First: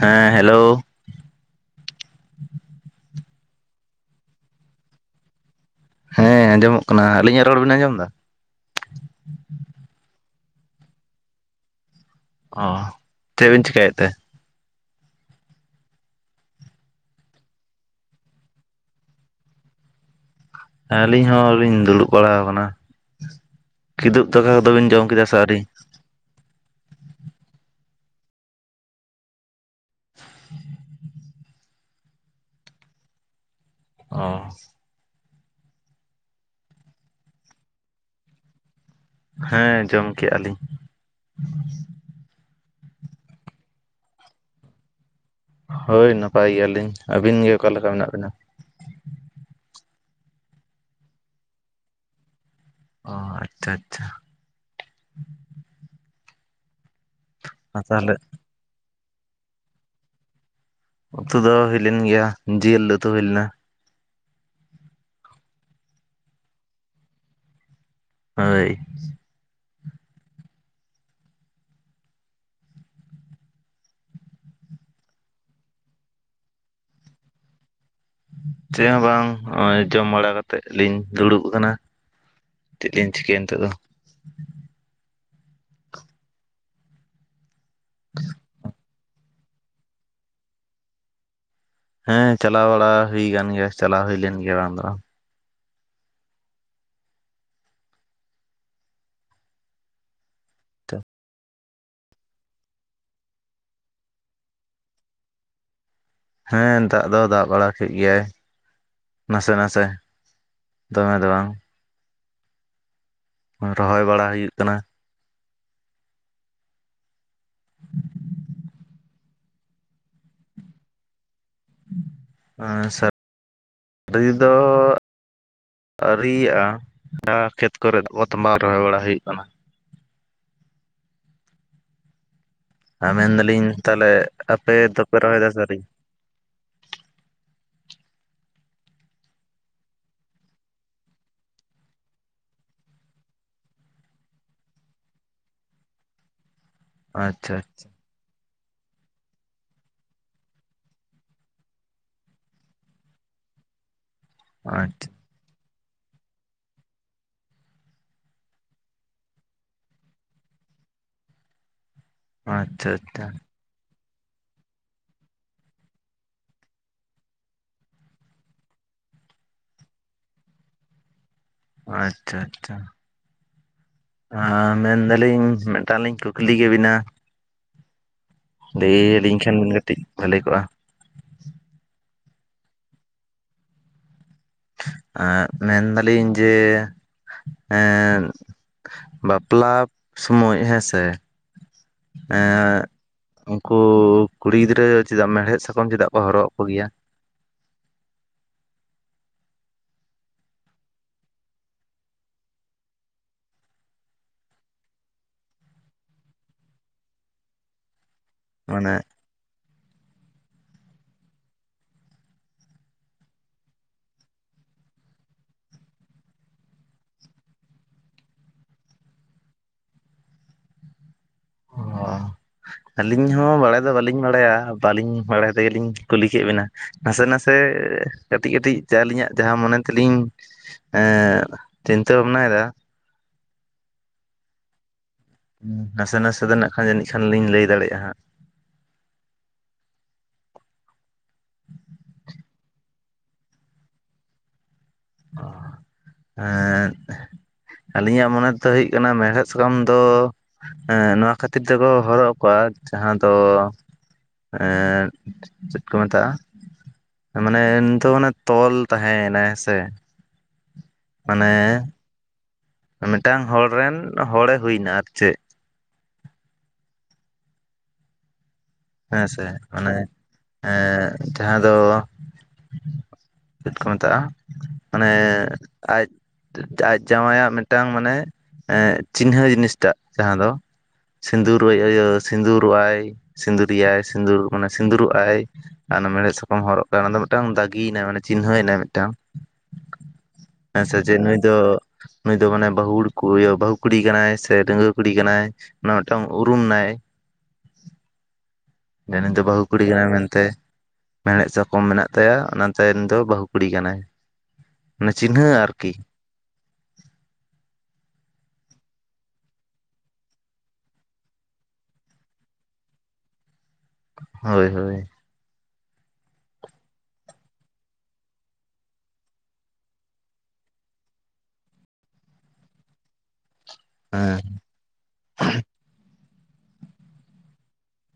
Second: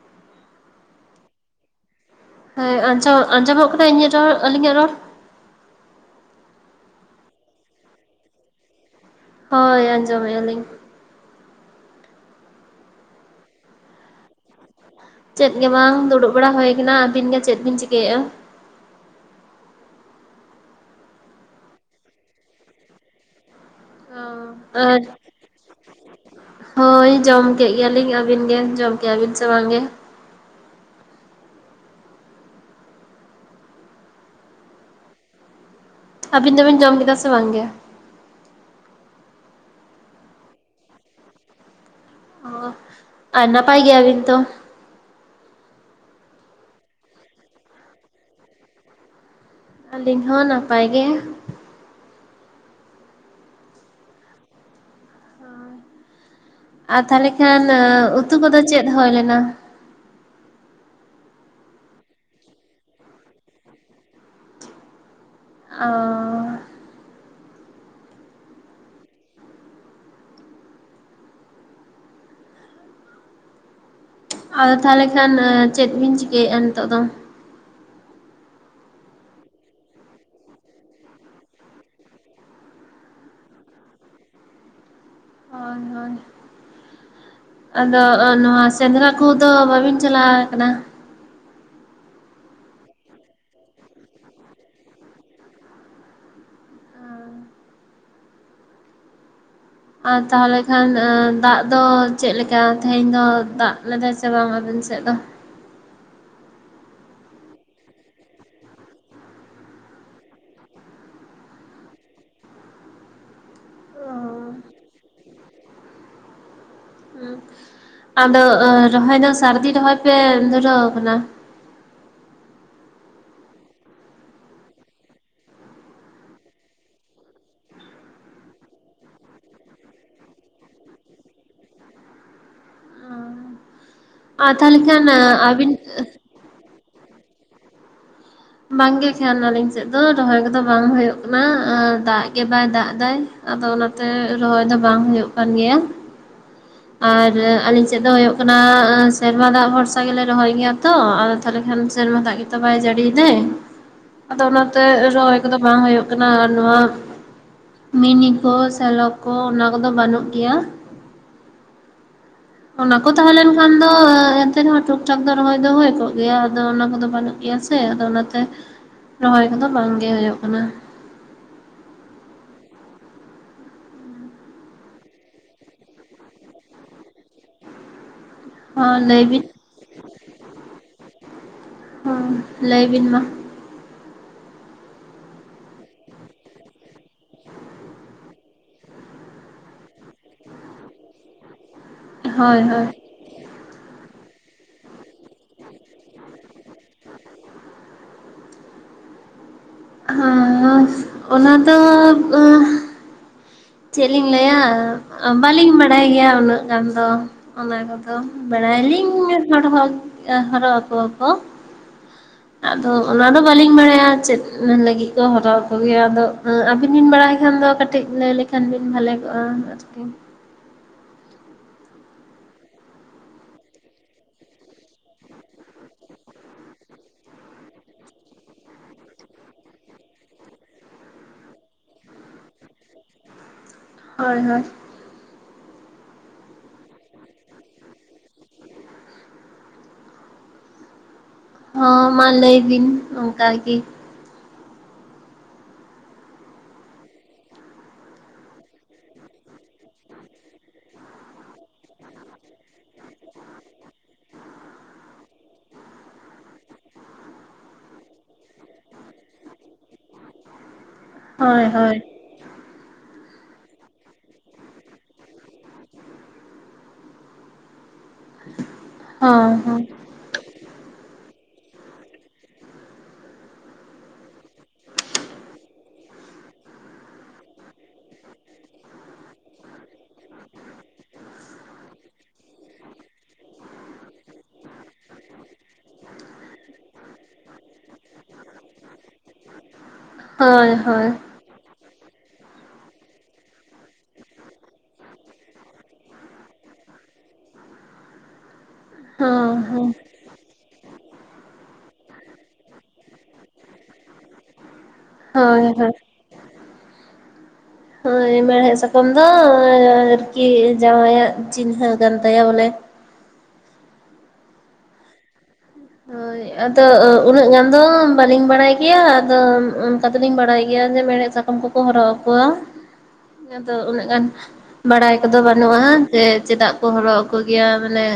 ᱦᱮᱸ ᱦᱮᱞᱳ᱾ ᱦᱮᱸ ᱟᱸᱡᱚᱢ ᱟᱸᱡᱚᱢᱚᱜ ᱠᱟᱱᱟ ᱤᱧᱟᱹᱜ ᱨᱚᱲ ᱟᱞᱤᱧᱟᱜ ᱨᱚᱲ᱾ ᱦᱮᱸ ᱟᱸᱡᱚᱢᱚᱜ ᱠᱟᱱᱟ ᱟᱹᱞᱤᱧᱟᱜ ᱨᱚᱲ ᱵᱤᱱ ᱟᱸᱡᱚᱢ ᱮᱫᱟ? ᱦᱳᱭ ᱟᱸᱡᱚᱢᱮᱜ ᱟᱞᱤᱧ᱾ ᱚ ᱪᱮᱫ ᱵᱤᱱ ᱪᱮᱠᱟᱹᱭᱮᱫ ᱛᱮ? ᱪᱮᱫ ᱜᱮ ᱵᱟᱝ ᱫᱩᱲᱩᱵ ᱵᱟᱲᱟ ᱦᱩᱭᱠ ᱟᱹᱵᱤᱱ ᱜᱮ ᱪᱮᱫ ᱵᱤᱱ ᱪᱤᱠᱟᱹᱭᱮᱜᱼᱟ? ᱟᱹᱞᱤᱧ ᱦᱚᱸᱞᱤᱧ ᱫᱩᱲᱩᱵ ᱵᱟᱲᱟ ᱟᱠᱟᱱᱟ ᱠᱤᱫᱩᱵ ᱫᱟᱠᱟ ᱠᱚᱫᱚᱵᱤᱱ ᱟᱨ ᱡᱚᱢ ᱠᱮᱫᱟ ᱥᱮ ᱟᱣᱨᱤ? ᱦᱳᱭ ᱡᱚᱢ ᱠᱮᱜ ᱜᱮᱭᱟᱞᱤᱧ ᱟᱹᱵᱤᱱ ᱜᱮ ᱡᱚᱢ ᱠᱮᱜᱼᱟᱵᱤᱱ ᱥᱮ ᱵᱟᱝ ᱜᱮ? [inaudible] ᱚ ᱟᱹᱵᱤᱱ ᱫᱚᱵᱤᱱ ᱡᱚᱢ ᱠᱮᱫᱟ ᱥᱮ ᱵᱟᱝ ᱜᱮ ᱦᱮᱸ ᱡᱚᱢ ᱠᱮᱜᱼᱟ ᱞᱤᱧ᱾ ᱚ ᱟᱨ ᱱᱟᱯᱟᱭ ᱜᱮᱭᱟ ᱵᱤᱱ ᱛᱚ? ᱦᱳᱭ ᱱᱟᱯᱟᱭ ᱜᱮᱭᱟᱞᱤᱧ ᱟᱹᱵᱤᱱ ᱜᱮ ᱚᱠᱟᱞᱮᱠᱟ ᱢᱮᱱᱟᱜ ᱵᱤᱱᱟ? ᱟᱹᱞᱤᱧ ᱦᱚᱸ ᱱᱟᱯᱟᱭ ᱜᱮ᱾ ᱚ ᱟᱪᱪᱷᱟ ᱟᱪᱪᱷᱟ ᱟᱨ ᱛᱟᱞᱦᱮ ᱠᱷᱟᱱ ᱟᱨ ᱛᱟᱦᱚᱞᱮ ᱩᱛᱩ ᱠᱚᱫᱚ ᱪᱮᱫ ᱦᱳᱭ ᱞᱮᱱᱟ? ᱩᱛᱩ ᱫᱚ ᱦᱩᱭ ᱞᱮᱱ ᱜᱮᱭᱟ ᱡᱮᱞ ᱩᱛᱩ ᱦᱩᱭ ᱞᱮᱱᱟ᱾ ᱚ ᱦᱳᱭ ᱟᱫᱚ ᱛᱟᱞᱦᱮ ᱠᱷᱟᱱ ᱪᱮᱫ ᱵᱤᱱ ᱪᱤᱠᱟᱹᱭᱮᱜᱼᱟ ᱱᱤᱛᱚᱜ ᱫᱚ? ᱪᱮᱜ ᱦᱚᱸ ᱵᱟᱝ ᱱᱚᱜᱼᱚᱭ ᱡᱚᱢ ᱵᱟᱲᱟ ᱠᱟᱛᱮᱫ ᱞᱤᱧ ᱫᱩᱲᱩᱵ ᱟᱠᱟᱱᱟ᱾ ᱪᱮᱫ ᱞᱤᱧ ᱪᱤᱠᱟᱹᱭᱟ ᱱᱤᱛᱚᱜ ᱫᱚ᱾ ᱦᱚᱭ ᱦᱚᱭ ᱟᱫᱚ ᱱᱚᱣᱟ ᱥᱮᱸᱫᱽᱨᱟ ᱠᱚᱫᱚ ᱵᱟᱵᱤᱱ ᱪᱟᱞᱟᱣ ᱟᱠᱟᱱᱟ᱾ ᱦᱮᱸ ᱪᱟᱞᱟᱣ ᱵᱟᱲᱟ ᱦᱩᱭ ᱟᱠᱟᱱ ᱜᱮᱭᱟ ᱪᱟᱞᱟᱣ ᱦᱩᱭ ᱞᱮᱱ ᱜᱮᱭᱟ ᱵᱟᱝ ᱫᱚ ᱵᱟᱝ᱾ ᱟᱨ ᱛᱟᱦᱚᱞᱮ ᱠᱷᱟᱱ ᱵᱟᱝ ᱮ ᱫᱟᱜ ᱫᱚ ᱪᱮᱫᱞᱮᱠᱟ ᱛᱮᱦᱮᱧ ᱫᱚ ᱫᱟᱜ ᱞᱮᱫᱟᱭ ᱥᱮ ᱵᱟᱝ ᱟᱵᱮᱱ ᱥᱮᱫ ᱫᱚ? ᱦᱮᱸ ᱫᱟᱜ ᱫᱚ ᱫᱟᱜ ᱵᱟᱲᱟ ᱠᱮᱫ ᱜᱮᱭᱟᱭ᱾ ᱱᱟᱥᱮ ᱱᱟᱥᱮ ᱫᱚᱢᱮ ᱫᱚ ᱵᱟᱝ᱾ ᱨᱚᱦᱚᱭ ᱵᱟᱲᱟ ᱦᱩᱭᱩᱜ ᱚ ᱠᱟᱱᱟ ᱾ ᱩᱸ ᱟᱫᱚ ᱨᱚᱦᱚᱭ ᱫᱚ ᱥᱟᱹᱨᱫᱤ ᱨᱚᱦᱚᱭ ᱯᱮ ᱫᱷᱩᱨᱟᱹᱣ ᱟᱠᱟᱱᱟ ᱾ [unintelligible] ᱥᱟ [inaudible] ᱥᱟᱹᱨᱫᱤ ᱫᱚ ᱟᱹᱨᱤᱭᱟᱜᱼᱟ [unintelligible] ᱠᱷᱮᱛ ᱠᱚᱨᱮᱫ [unintelligible] ᱨᱚᱦᱚᱭ ᱵᱟᱲᱟ ᱦᱩᱭᱩᱜ ᱠᱟᱱᱟ ᱾ ᱟᱨ ᱢᱮᱱᱫᱟᱞᱤᱧ ᱛᱟᱦᱚᱞᱮ ᱟᱨ ᱟᱯᱮ ᱛᱟᱦᱚᱞᱮ ᱠᱷᱟᱱ ᱫᱚᱯᱮ ᱨᱚᱦᱚᱭ ᱫᱟ ᱥᱮ ᱟᱹᱵᱤᱱ ᱟᱹᱨᱤ? ᱵᱟᱝᱜᱮ ᱠᱷᱟᱱ ᱟᱞᱤᱧ ᱥᱮᱫ ᱫᱚ ᱨᱚᱦᱚᱭ ᱠᱚᱫᱚ ᱵᱟᱝ ᱦᱩᱭᱩᱜ ᱠᱟᱱᱟ ᱟᱨ ᱫᱟᱜ ᱜᱮ ᱵᱟᱭ ᱫᱟᱜ ᱮᱫᱟ᱾ ᱟᱫᱚ ᱚᱱᱟᱛᱮ ᱨᱚᱦᱚᱭ ᱫᱚ ᱵᱟᱝ ᱦᱩᱭᱩᱜ ᱠᱟᱱ ᱜᱮᱭᱟ ᱟᱨ ᱟᱪᱪᱷᱟ ᱟᱹᱞᱤᱧ ᱥᱮᱫ ᱫᱚ ᱦᱩᱭᱩᱜ ᱚᱱᱟ ᱥᱮᱨᱢᱟ ᱫᱟᱜ ᱵᱷᱚᱨᱥᱟ ᱜᱮᱞᱮ ᱨᱚᱦᱚᱭ ᱜᱮᱭᱟ ᱛᱚ ᱟᱫᱚ ᱛᱟᱦᱚᱞᱮ ᱠᱷᱟᱱ ᱥᱮᱨᱢᱟ ᱫᱟᱜ ᱜᱮᱛᱚ ᱵᱟᱭ ᱡᱟᱹᱲᱤᱭᱮᱫᱟᱭ ᱾ [inaudible] ᱟᱫᱚ ᱚᱱᱟᱛᱮ ᱟᱪᱪᱷᱟ ᱨᱚᱦᱚᱭ ᱠᱚᱫᱚ ᱵᱟᱝ ᱦᱩᱭᱩᱜ ᱠᱟᱱᱟ ᱟᱨ ᱱᱚᱣᱟ ᱢᱤᱱᱤ ᱠᱚ ᱥᱮᱞᱚ ᱠᱚ ᱚᱱᱟ ᱠᱚᱫᱚ ᱵᱟᱹᱱᱩᱜ ᱜᱮᱭᱟ᱾ ᱚᱱᱟ ᱠᱚ ᱟᱪᱪᱷᱟ ᱟᱪᱪᱷᱟ ᱛᱟᱦᱮᱸ ᱞᱮᱱ ᱠᱷᱟᱱ ᱫᱚ ᱮᱱᱛᱮ ᱨᱮᱦᱚᱸ ᱴᱷᱤᱠᱼ ᱴᱷᱟᱠ ᱫᱚ ᱨᱚᱦᱚᱭ ᱫᱚ ᱦᱩᱭ ᱠᱚᱜ ᱜᱮᱭᱟ ᱟᱫᱚ ᱚᱱᱟ ᱠᱚᱫᱚ ᱵᱟᱹᱱᱩᱜ ᱜᱮᱭᱟ ᱥᱮ ᱟᱫᱚ ᱚᱱᱟᱛᱮ ᱨᱚᱦᱚᱭ ᱠᱚᱫᱚ ᱵᱟᱝ ᱜᱮ ‌ᱦᱩᱭᱩᱜ ᱠᱟᱱᱟ ᱾ ᱟᱪᱪᱷᱟ ᱟᱪᱪᱷᱟ ᱾ ᱟ ᱢᱮᱱᱫᱟᱞᱤᱧ ᱢᱤᱫᱴᱟᱝ ᱞᱤᱧ ᱠᱩᱠᱞᱤ ᱠᱮ ᱵᱤᱱᱟ? ᱞᱟᱹᱭ ᱦᱚᱸ ᱟᱹᱞᱤᱧ ᱵᱤᱱ ᱠᱷᱟᱱ ᱠᱟᱹᱴᱤᱡ ᱵᱷᱟᱞᱮ ᱠᱚᱜᱼᱟ᱾ ᱦᱮᱸ ᱞᱟᱹᱭ ᱵᱤᱱ ᱢᱟ᱾ ᱮ ᱢᱮᱱᱫᱟᱞᱤᱧ ᱡᱮ ᱮᱸ ᱵᱟᱯᱞᱟ ᱥᱚᱢᱚᱭ ᱦᱮᱸ ᱥᱮ ᱦᱳᱭ ᱮᱸ ᱦᱳᱭ ᱩᱱᱠᱩ ᱠᱩᱲᱤ ᱜᱤᱫᱽᱨᱟᱹ ᱪᱮᱫᱟᱜ ᱢᱮᱲᱦᱮᱫ ᱥᱟᱠᱚᱢ ᱪᱮᱫᱟᱜ ᱠᱚ ᱦᱚᱨᱚᱜ ᱟᱠᱚ ᱜᱮᱭᱟ? ᱦᱚᱸᱥ ᱚᱱᱟ ᱫᱚ ᱟᱸᱦ ᱪᱮᱫ ᱞᱤᱧ ᱞᱟᱹᱭᱟ ᱵᱟᱹᱞᱤᱧ ᱵᱟᱰᱟᱭ ᱜᱮᱭᱟ ᱩᱱᱟᱹᱜ ᱜᱟᱱ ᱫᱚ ᱚᱱᱟ ᱠᱚᱫᱚ ᱾ ᱟᱫᱚ ᱵᱟᱲᱟᱭᱟ ᱢᱟᱱᱮ ᱞᱤᱧ ᱦᱚᱨᱚ ᱦᱚᱨᱚᱜ ᱟᱠᱚᱣᱟ ᱠᱚ, [unintelligible] ᱟᱫᱚ ᱚᱱᱟᱫᱚ ᱵᱟᱹᱞᱤᱧ ᱵᱟᱲᱟᱭᱟ ᱪᱮᱫ ᱞᱟᱹᱜᱤᱫ ᱠᱚ ᱦᱚᱨᱟᱜ ᱟᱠᱚᱜᱮᱭᱟ, ᱟᱫᱚ ᱟᱹᱵᱤᱱ ᱵᱤᱱ ᱵᱟᱲᱟᱭ ᱠᱷᱟᱱ ᱫᱚ ᱠᱟ ᱠᱟᱹᱴᱤᱡ ᱞᱟᱹᱭ ᱞᱮᱠᱷᱟᱱ ᱵᱤᱱ ᱵᱷᱟᱞᱮ ᱠᱚᱜᱼᱟ ᱟᱨᱠᱤ ᱾ ᱚ᱾ ᱟᱹᱞᱤᱧ ᱦᱚᱸ ᱵᱟᱲᱟᱭ ᱫᱚ ᱵᱟᱹᱞᱤᱧ ᱵᱟᱲᱟᱭᱟ ᱵᱟᱹᱞᱤᱧ ᱵᱟᱲᱟᱭ ᱛᱮᱜᱮᱞᱤᱧ ᱠᱩᱞᱤ ᱠᱮᱫ ᱵᱤᱱᱟ ᱾ ᱱᱟᱥᱮ ᱱᱟᱥᱮ ᱠᱟᱹᱴᱤᱡ ᱠᱟᱹᱴᱤᱡ ᱡᱟ ᱟᱹᱞᱤᱧᱟᱜ ᱡᱟᱦᱟᱸ ᱢᱚᱱᱮ ᱛᱮᱞᱤᱧ ᱮᱸᱫ ᱪᱤᱱᱛᱟᱹ ᱵᱷᱟᱵᱽᱱᱟᱭ ᱫᱟ, ᱦᱳᱭ ᱦᱳᱭ᱾ ᱦᱩᱸ ᱱᱟᱥᱮ ᱱᱟᱥᱮ ᱫᱚ ᱱᱟᱜ ᱠᱷᱟᱱ ᱡᱟᱹᱱᱤᱡ ᱠᱷᱟᱱ ᱞᱤᱧ ᱞᱟᱹᱭ ᱫᱟᱲᱮᱜ-ᱟ ᱦᱟᱸᱜ᱾ ᱦᱚᱸ ᱢᱟ ᱞᱟᱹᱭ ᱵᱤᱱ ᱚᱝᱠᱟ ᱜᱤ᱾ ᱚ ᱮᱸᱫᱻ ᱟᱹᱞᱤᱧᱟᱜ ᱢᱚᱱᱮᱛᱮ ᱦᱩᱭᱩᱜ ᱠᱟᱱᱟ ᱢᱮᱲᱦᱮᱫ ᱥᱟᱠᱟᱢ ᱫᱚ ᱮᱸ ᱱᱚᱣᱟ ᱠᱷᱟᱹᱛᱤᱨ ᱛᱮᱠᱚ ᱦᱚᱨᱚᱜ ᱟᱠᱚᱣᱟ ᱡᱟᱦᱟᱸ ᱫᱚ ᱮᱸᱫ ᱪᱮᱫ ᱠᱚ ᱢᱮᱛᱟᱜᱼᱟ, ᱢᱟᱱᱮ ᱩᱱᱤᱛᱚ ᱢᱟᱱᱮ ᱛᱚᱞ ᱛᱟᱦᱮᱸᱭ ᱮᱱᱟᱭ ᱦᱮᱸᱥᱮ? ᱢᱟᱱᱮ ᱦᱳᱭ ᱦᱳᱭ᱾ ᱢᱤᱫᱴᱟᱝ ᱦᱚᱲ ᱨᱮᱱ ᱦᱚᱲᱮ ᱦᱩᱭᱱᱟ ᱟᱨ ᱪᱮᱫ᱾ [unintelligible] ᱦᱮᱸᱥᱮ ᱦᱚᱸ ᱚᱱᱮ ᱮᱸᱜ ᱡᱟᱦᱟᱸ ᱫᱚ ᱪᱮᱫ ᱠᱚ ᱢᱮᱛᱟᱜᱼᱟ ᱢᱟᱱᱮ ᱟᱡ ᱟᱡ ᱡᱟᱶᱟᱭᱟᱜ ᱢᱤᱫᱴᱟᱝ ᱢᱟᱱᱮ ᱮᱸᱜ ᱪᱤᱱᱦᱟᱹ ᱡᱤᱱᱤᱥᱴᱟᱜ ᱡᱟᱦᱟᱸ ᱫᱚ, ᱥᱤᱸᱫᱩᱨ ᱟᱹᱭ ᱟᱹᱭᱟᱹ ᱥᱤᱸᱫᱩᱨᱚᱜ ᱟᱭ ᱥᱤᱸᱫᱩᱨᱤᱭᱟᱭ ᱥᱤᱸᱫᱩᱨ ᱢᱟᱱᱮ ᱥᱤᱸᱫᱩᱨᱚᱜ ᱟᱭ᱾ ᱟᱨ ᱚᱱᱟ ᱢᱮᱲᱦᱮᱫ ᱥᱟᱠᱟᱢ ᱦᱚᱨᱚᱜ ᱠᱟᱛᱮ ᱚᱱᱟ ᱫᱚ ᱢᱤᱫᱴᱟᱝ ᱫᱟᱜᱤᱭᱮᱱᱟᱭ ᱢᱟᱱᱮ ᱪᱤᱱᱦᱟᱹᱮᱱᱟᱭ ᱢᱤᱫᱴᱟᱝ᱾ ᱦᱳᱭ ᱦᱮᱸᱥᱮ ᱦᱳᱭ ᱡᱮ ᱱᱩᱭ ᱫᱚ ᱱᱩᱭ ᱫᱚ ᱢᱟᱱᱮ ᱵᱟᱹᱦᱩ ᱠᱩ ᱤᱭᱟᱹ ᱵᱟᱹᱦᱩ ᱠᱩᱲᱤ ᱠᱟᱱᱟᱭ ᱥᱮ ᱰᱟᱺᱜᱽᱣᱟᱹ ᱠᱩᱲᱤ ᱠᱟᱱᱟᱭ, ᱚᱱᱟ ᱢᱤᱫᱴᱟᱝ ᱩᱨᱩᱢ ᱱᱟᱭ᱾ ᱡᱮ ᱩᱱᱤ ᱫᱚ ᱦᱚᱸ ᱵᱟᱹᱦᱩ ᱠᱩᱲᱤ ᱦᱚᱸ ᱠᱟᱱᱟᱭ ᱢᱮᱱᱛᱮ᱾ ᱢᱮᱲᱦᱮᱫ ᱥᱟᱠᱚᱢ ᱢᱮᱱᱟᱜ ᱛᱟᱭᱟ ᱚᱱᱟ ᱛᱟᱭᱮᱱ ᱫᱚ ᱵᱟᱹᱦᱩ ᱠᱩᱲᱤ ᱠᱟᱱᱟᱭ ᱚᱱᱮ ᱪᱤᱱᱦᱟᱹ ᱦᱳᱭ ᱟᱨᱠᱤ᱾ ᱦᱳᱭ ᱦᱳᱭ ᱢᱮᱲᱦᱮᱫ ᱥᱟᱠᱟᱢ ᱫᱚ ᱟᱨᱠᱤ ᱡᱟᱶᱟᱭᱟᱜ ᱪᱤᱱᱦᱟᱹ ᱠᱟᱱ ᱛᱟᱭᱟ ᱵᱚᱞᱮ᱾ ᱦᱳᱭ ᱦᱳᱭ᱾ ᱦᱳᱭ᱾ ᱟᱫᱚ ᱩᱱᱟᱹᱜ ᱜᱟᱱ ᱫᱚ ᱵᱟᱹᱞᱤᱧ ᱵᱟᱲᱟᱭ ᱜᱮᱭᱟ, ᱟᱫᱚ ᱚᱱᱠᱟ ᱫᱚᱞᱤᱧ ᱵᱟᱲᱟᱭ ᱜᱮᱭᱟ ᱡᱮ ᱢᱮᱲᱦᱮᱫ ᱥᱟ ᱠᱚᱢ ᱠᱚ ᱠᱚ ᱦᱚᱨᱚᱜ ᱟᱠᱚᱣᱟ, ᱟᱫᱚ ᱩᱱᱟᱹᱜ ᱜᱟᱱ ᱦᱮᱸ ᱵᱟᱲᱟᱭ ᱠᱚᱫᱚ ᱵᱟᱹᱱᱩᱜ-ᱟ ᱡᱮ ᱪᱮᱫᱟᱜ ᱠᱚ ᱦᱚᱨᱚᱜ ᱟᱠᱚ ᱜᱮᱭᱟ ᱢᱟᱱᱮ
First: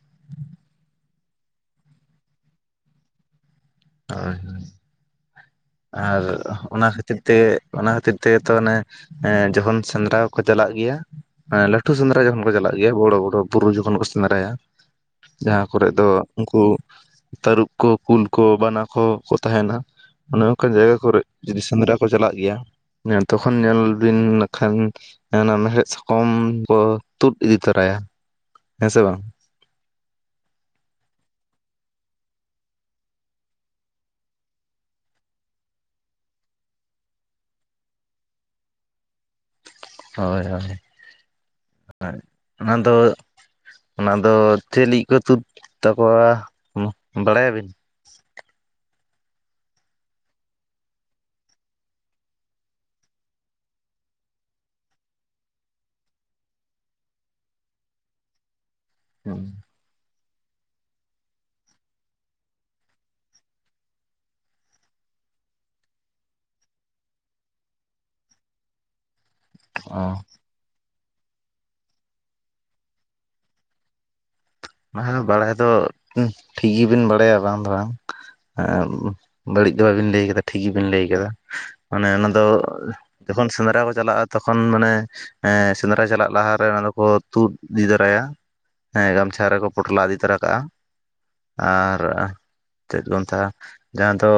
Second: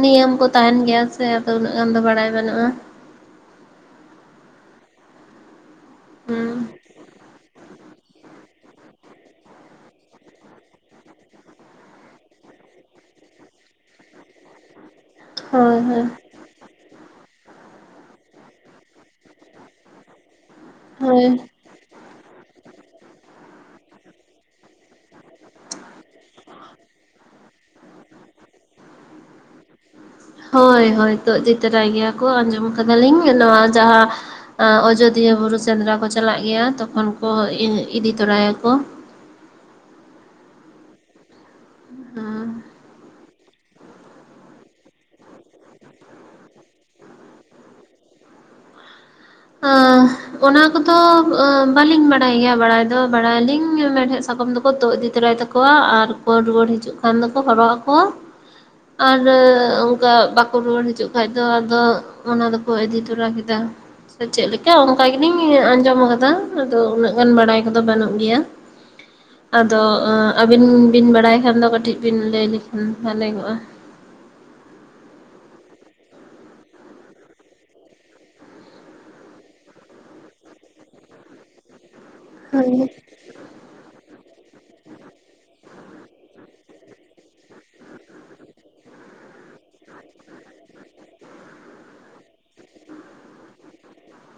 ᱱᱤᱭᱚᱢ ᱠᱚ ᱛᱟᱦᱮᱸᱱ ᱜᱮᱭᱟ ᱥᱮ ᱟᱫᱚ ᱩᱱᱟᱹᱜ ᱜᱟᱱ ᱫᱚ ᱵᱟᱲᱟᱭ ᱵᱟᱱᱩᱜ-ᱟ᱾ ᱦᱳᱭ ᱦᱳᱭ ᱟᱨ ᱦᱩᱸ ᱚᱱᱟ ᱠᱷᱟᱹᱛᱤᱨ ᱛᱮ ᱚᱱᱟ ᱠᱷᱟᱹᱛᱤᱨ ᱛᱮᱜᱮ ᱛᱚ ᱚᱱᱮ ᱮᱸ ᱡᱚᱠᱷᱚᱱ ᱥᱮᱸᱫᱽᱨᱟ ᱠᱚ ᱪᱟᱞᱟᱜ ᱜᱮᱭᱟ, ᱮᱸ‌ ᱞᱟᱹᱴᱷᱩ ᱥᱮᱸᱫᱽᱨᱟ ᱡᱚᱠᱷᱚᱱ ᱠᱚ ᱪᱟᱞᱟᱜ ᱜᱮᱭᱟ ᱵᱚᱲᱚ ᱵᱚᱲᱚ ᱵᱩᱨᱩ ᱡᱚᱠᱷᱚᱱ ᱠᱚ ᱥᱮᱸᱫᱽᱨᱟᱭᱟ, ᱡᱟᱦᱟᱸ ᱦᱳᱭ ᱠᱚᱨᱮ ᱦᱳᱭ ᱫᱚ ᱩᱱᱠᱩ ᱛᱟᱹᱨᱩᱵ ᱠᱚ ᱠᱩᱞ ᱠᱚ ᱵᱟᱱᱟ ᱠᱷᱚ ᱠᱚ ᱛᱟᱦᱮᱸᱱᱟ ᱚᱱᱮ ᱚᱱᱠᱟᱱ ᱡᱟᱭᱜᱟ ᱠᱚᱨᱮ ᱦᱳᱭ ᱡᱩᱫᱤ ᱥᱮᱸᱫᱽᱨᱟ ᱠᱚ ᱪᱟᱞᱟᱜ ᱜᱮᱭᱟ, ᱧᱮᱞ ᱛᱚᱠᱷᱚᱱ ᱧᱮᱞ ᱵᱤᱱ ᱱᱟᱠᱷᱟᱱ ᱦᱮᱸ ᱚᱱᱟ ᱢᱮᱲᱦᱮᱫ ᱥᱟᱠᱚᱢ ᱠᱚ ᱛᱩᱫ ᱤᱫᱤ ᱛᱚᱨᱟᱭᱟ᱾ ᱦᱮᱸ ᱥᱮ ᱵᱟᱝ? ᱦᱳᱭ ᱦᱳᱭ ᱛᱳᱫ ᱤᱫᱤ ᱛᱚᱨᱟᱭ ᱜᱮᱭᱟ ᱠᱚ ᱟᱸᱡᱚᱢ ᱠᱟᱫᱟᱞᱤᱧ, ᱱᱚᱣᱟ ᱡᱟᱦᱟᱸ ᱚᱡᱳᱫᱤᱭᱟᱹ ᱵᱩᱨᱩ ᱥᱮᱸᱫᱽᱨᱟ ᱠᱚ ᱪᱟᱞᱟᱜ ᱜᱮᱭᱟ ᱛᱚᱠᱷᱚᱱ ᱠᱚ ᱤᱫᱤ ᱛᱚᱨᱟᱭᱟᱠᱚ᱾ ᱦᱳᱭ ᱦᱳᱭ, ᱚᱱᱟ ᱫᱚ ᱚᱱᱟ ᱫᱚ ᱪᱮᱫ ᱞᱤᱜᱤᱜ ᱠᱚ ᱛᱩᱫ ᱛᱟᱠᱚᱣᱟ ᱩᱸ ᱵᱟᱲᱟᱭᱟᱵᱤᱱ? ᱟᱸ᱾ ᱚᱱᱟ ᱠᱚᱫᱚ ᱵᱟᱞᱤᱧ ᱵᱟᱲᱟᱭ ᱜᱮᱭᱟ ᱵᱟᱲᱟᱭ ᱫᱚ, ᱵᱟᱲᱟᱭᱟᱞᱤᱧ ᱢᱮᱲᱦᱮᱫ ᱥᱟᱠᱟᱢ ᱫᱚᱠᱚ ᱛᱳᱜ ᱤᱫᱤ ᱛᱚᱨᱟᱭ ᱛᱟᱠᱚ ᱠᱚᱣᱟ ᱟᱨ ᱠᱚ ᱨᱩᱣᱟᱹᱲ ᱦᱤᱡᱩᱜ ᱠᱷᱟᱱ ᱫᱚᱠᱚ ᱦᱚᱨᱚᱜ ᱟᱠᱚᱣᱟ᱾ ᱟᱨᱚ ᱚᱝᱠᱟ ᱵᱟᱠᱚ ᱨᱩᱣᱟᱹᱲ ᱦᱤᱡᱩᱜ ᱠᱷᱟᱡ ᱫᱚ ᱟᱫᱚ ᱚᱱᱟ ᱫᱚᱠᱚ ᱤᱫᱤ ᱛᱚᱨᱟ ᱠᱮᱫᱟ᱾ ᱥᱮ ᱪᱮᱫ ᱞᱮᱠᱟ ᱚᱝᱠᱟ ᱜᱮᱞᱤᱧ ᱟᱸᱡᱚᱢ ᱟᱠᱟᱫᱟ, ᱟᱫᱚ ᱩᱱᱟᱹᱜ ᱜᱟᱱ ᱵᱟᱲᱟᱭ ᱠᱚᱫᱚ ᱵᱟᱹᱱᱩᱜ ᱜᱮᱭᱟ᱾ ᱟᱫᱚ ᱚ ᱟᱸ ᱟᱵᱤᱱ ᱵᱤᱱ ᱵᱟᱲᱟᱭ ᱠᱷᱟᱱ ᱫᱚ ᱠᱟᱹᱴᱤᱡ ᱵᱤᱱ ᱞᱟᱹᱭ ᱞᱮᱠᱷᱟᱱ ᱵᱷᱟᱞᱮ ᱠᱚᱜ-ᱟ? ᱢᱟᱦᱟ ᱵᱟᱲᱟᱭ ᱫᱚ ᱩᱸᱷ ᱴᱷᱤᱠ ᱜᱤᱵᱤᱱ ᱵᱟᱲᱟᱭᱟ ᱵᱟᱝ ᱫᱚ ᱵᱟᱝ᱾ ᱟᱢ, ᱵᱟᱹᱲᱤᱡ ᱫᱚ ᱵᱟᱵᱤᱱ ᱞᱟᱹᱭ ᱠᱟᱫᱟ ᱴᱷᱤᱠ ᱜᱮᱵᱤᱱ ᱞᱟᱹᱭ ᱠᱟᱫᱟ᱾ ᱢᱟᱱᱮ ᱚᱱᱟ ᱫᱚ ᱡᱚᱠᱷᱚᱱ ᱥᱮᱸᱫᱽᱨᱟ ᱠᱚ ᱪᱟᱞᱟᱜ-ᱟ ᱛᱚᱠᱷᱚᱱ ᱢᱟᱱᱮ ᱦᱮᱸ ᱥᱮᱸᱫᱽᱨᱟ ᱪᱟᱞᱟᱜ ᱞᱟᱦᱟᱨᱮ ᱚᱱᱟ ᱫᱚᱠᱚ ᱛᱩᱫ ᱤᱫᱤ ᱛᱟᱨᱟᱭᱟ, ᱦᱮᱸ ᱜᱟᱢ ᱪᱷᱟ ᱨᱮᱠᱚ ᱯᱚᱴᱞᱟ ᱤᱫᱤ ᱛᱚᱨᱟ ᱠᱟᱜ-ᱟ, ᱟᱨ ᱪᱮᱫ ᱵᱚ ᱢᱮᱛᱟᱜ-ᱟ, ᱡᱟᱦᱟᱸ ᱫᱚ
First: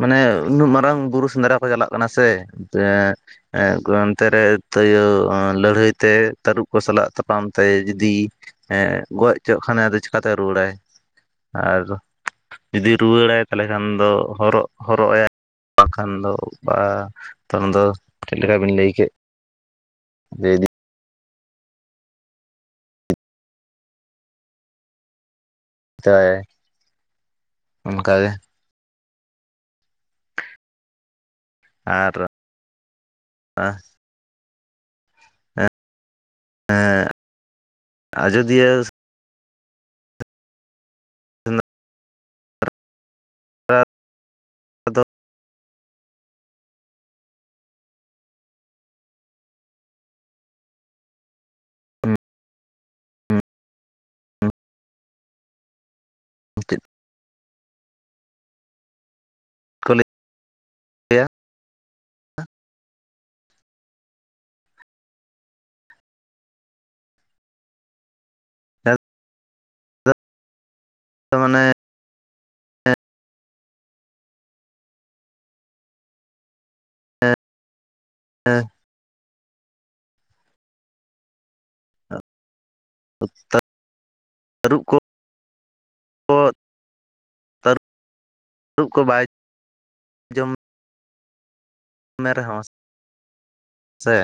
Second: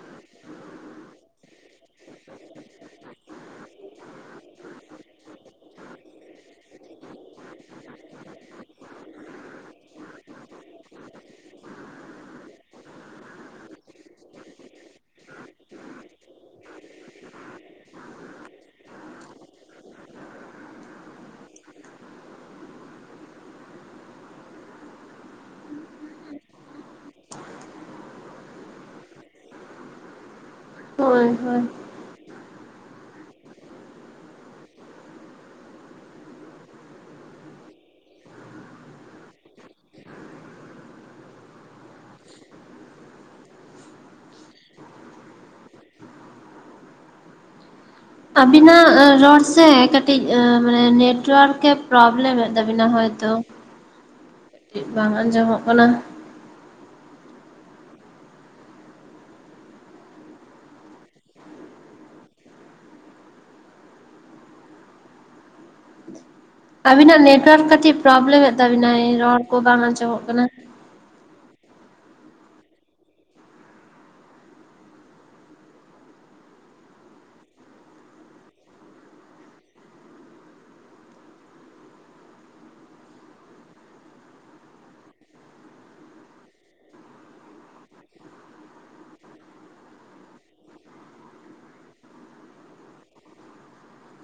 ᱢᱟᱱᱮ ᱩᱱᱟᱹᱜ ᱢᱟᱨᱟᱝ ᱵᱩᱨᱩ ᱥᱮᱸᱫᱽᱨᱟ ᱠᱚ ᱪᱟᱞᱟᱜ ᱠᱟᱱᱟ ᱥᱮ, [unintelligible] ᱮᱸ ᱠᱚ ᱚᱱᱛᱮ ᱨᱮ ᱛᱳᱭᱳ ᱟᱸ ᱞᱟᱹᱲᱦᱟᱹᱭ ᱛᱮ, ᱛᱟᱹᱨᱩᱵ ᱠᱚ ᱥᱟᱞᱟᱜ ᱛᱟᱯᱟᱢ ᱛᱮ ᱡᱩᱫᱤᱭ ᱦᱮᱸ ᱜᱚᱡ ᱦᱚᱪᱚᱜ ᱠᱷᱟᱱᱮ ᱟᱫᱚ ᱪᱮᱠᱟᱛᱮ ᱨᱩᱣᱟᱹᱲᱟᱭ᱾ ᱟᱨᱚ, ᱡᱩᱫᱤ ᱨᱩᱣᱟᱹᱲᱟᱭ ᱛᱟᱦᱚᱞᱮ ᱠᱷᱟᱱ ᱫᱚ ᱦᱚᱨᱚᱜ ᱦᱚᱨᱚᱜ-ᱟᱭᱟ ᱵᱟᱝᱠᱷᱟᱱ ᱫ ᱵᱟ ᱛᱚᱠᱷᱚᱱ ᱫᱚ ᱪᱮᱫ ᱞᱮᱠᱟ ᱵᱤᱱ ᱞᱟᱹᱭ ᱠᱮᱫ, ᱡᱮᱭ ᱤᱫᱤ ᱛᱟᱨᱟᱭᱟᱭ, ᱚᱱᱠᱟ ᱜᱮ᱾ ᱦᱳᱭ ᱦᱳᱭ᱾ ᱟᱨ ᱟ ᱮᱸ ᱟᱡᱚᱫᱤᱭᱟᱹ ᱥᱮᱸᱫᱽᱨᱟ [inaudible] ᱟᱵᱤᱱᱟᱜ ᱨᱚᱲ ᱥᱮ ᱠᱟᱹᱴᱤᱡ ᱢᱟᱱᱮ ᱱᱮᱴᱣᱟᱨᱠ ᱮ ᱯᱨᱚᱵᱞᱮᱢᱮᱫ ᱛᱟᱵᱤᱱᱟ ᱦᱚᱭᱛᱚ᱾ ᱦ ᱪᱮᱫ ᱵᱟᱝ ᱟᱸᱡᱚᱢᱚᱜ ᱠᱟᱱᱟ᱾ ᱪᱮᱫ? ᱠᱚᱞᱮ [inaudible] ᱞᱮᱭᱟ ᱟᱵᱤᱱᱟᱜ ᱱᱮᱴᱳᱣᱟᱨᱠ ᱠᱟᱴᱤᱡ ᱯᱨᱚᱵᱞᱮᱢᱮᱫ ᱛᱟᱵᱤᱱᱟᱭ, ᱨᱚᱲ ᱠᱚ ᱵᱟᱝ ᱟᱸᱡᱚᱢᱚᱜ ᱠᱟᱱᱟ᱾ ᱛᱚ ᱢᱟᱱᱮ ᱦᱮᱸ᱾ [inaudible] ᱛᱟᱹᱨᱩᱵ ᱠᱚ, ᱠᱚ ᱛᱟᱹᱨᱩᱵᱽ ᱠᱚ ᱵᱟᱭ ᱡᱚᱢ ᱢᱮ ᱨᱮᱦᱚᱸ ᱥᱮ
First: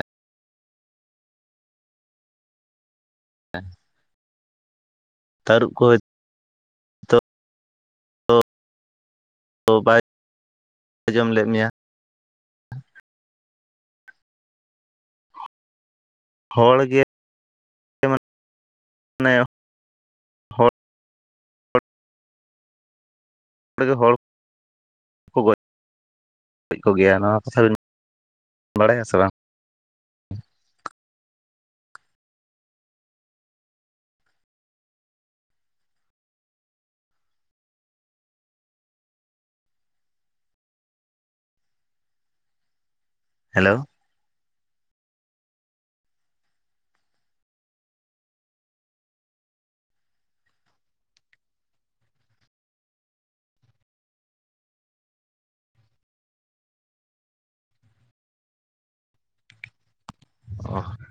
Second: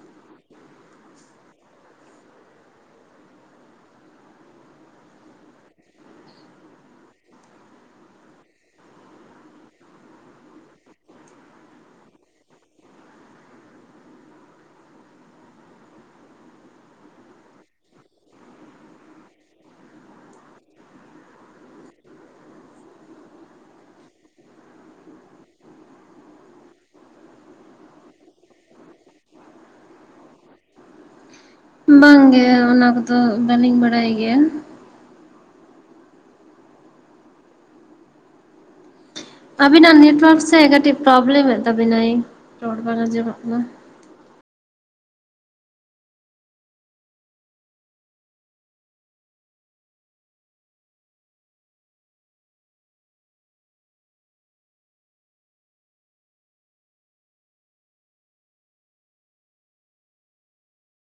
[inaudible] ᱛᱟᱹᱨᱩᱵ ᱠᱚᱭ ᱠᱚ ᱵᱟᱭ ᱡᱚᱢ ᱞᱮᱫ ᱢᱮᱭᱟ᱾ ᱦᱚᱲ ᱜᱮ [unintelligible] ᱢᱟᱱᱮ ᱦᱚᱲ ᱜᱮ ᱦᱚᱲ ᱜᱚᱡ ᱜᱚᱡ ᱠᱚᱜᱮᱭᱟ, ᱱᱚᱣᱟ ᱠᱟᱛᱷᱟ ᱵᱮᱱ ᱵᱟᱲᱟᱭᱟ ᱥᱮ ᱵᱟᱝ? ᱵᱟᱝ ᱜᱮ, ᱚᱱᱟ ᱠᱚᱫᱚ ᱵᱟᱹᱞᱤᱧ ᱵᱟᱲᱟᱭ ᱜᱮᱭᱟ᱾ ᱟᱵᱤᱱᱟᱜ ᱱᱮᱴᱚᱣᱟᱨᱠ ᱥᱮ ᱠᱟᱹᱴᱤᱡ ᱯᱨᱚᱵᱞᱮᱢ ᱮᱫ ᱛᱟᱵᱤᱱᱟᱭ, ᱨᱚᱲ ᱵᱟᱝ ᱟᱧᱡᱚᱢᱟᱜ ᱦᱮᱞᱳ᱾ ᱚᱸ [unintelligible]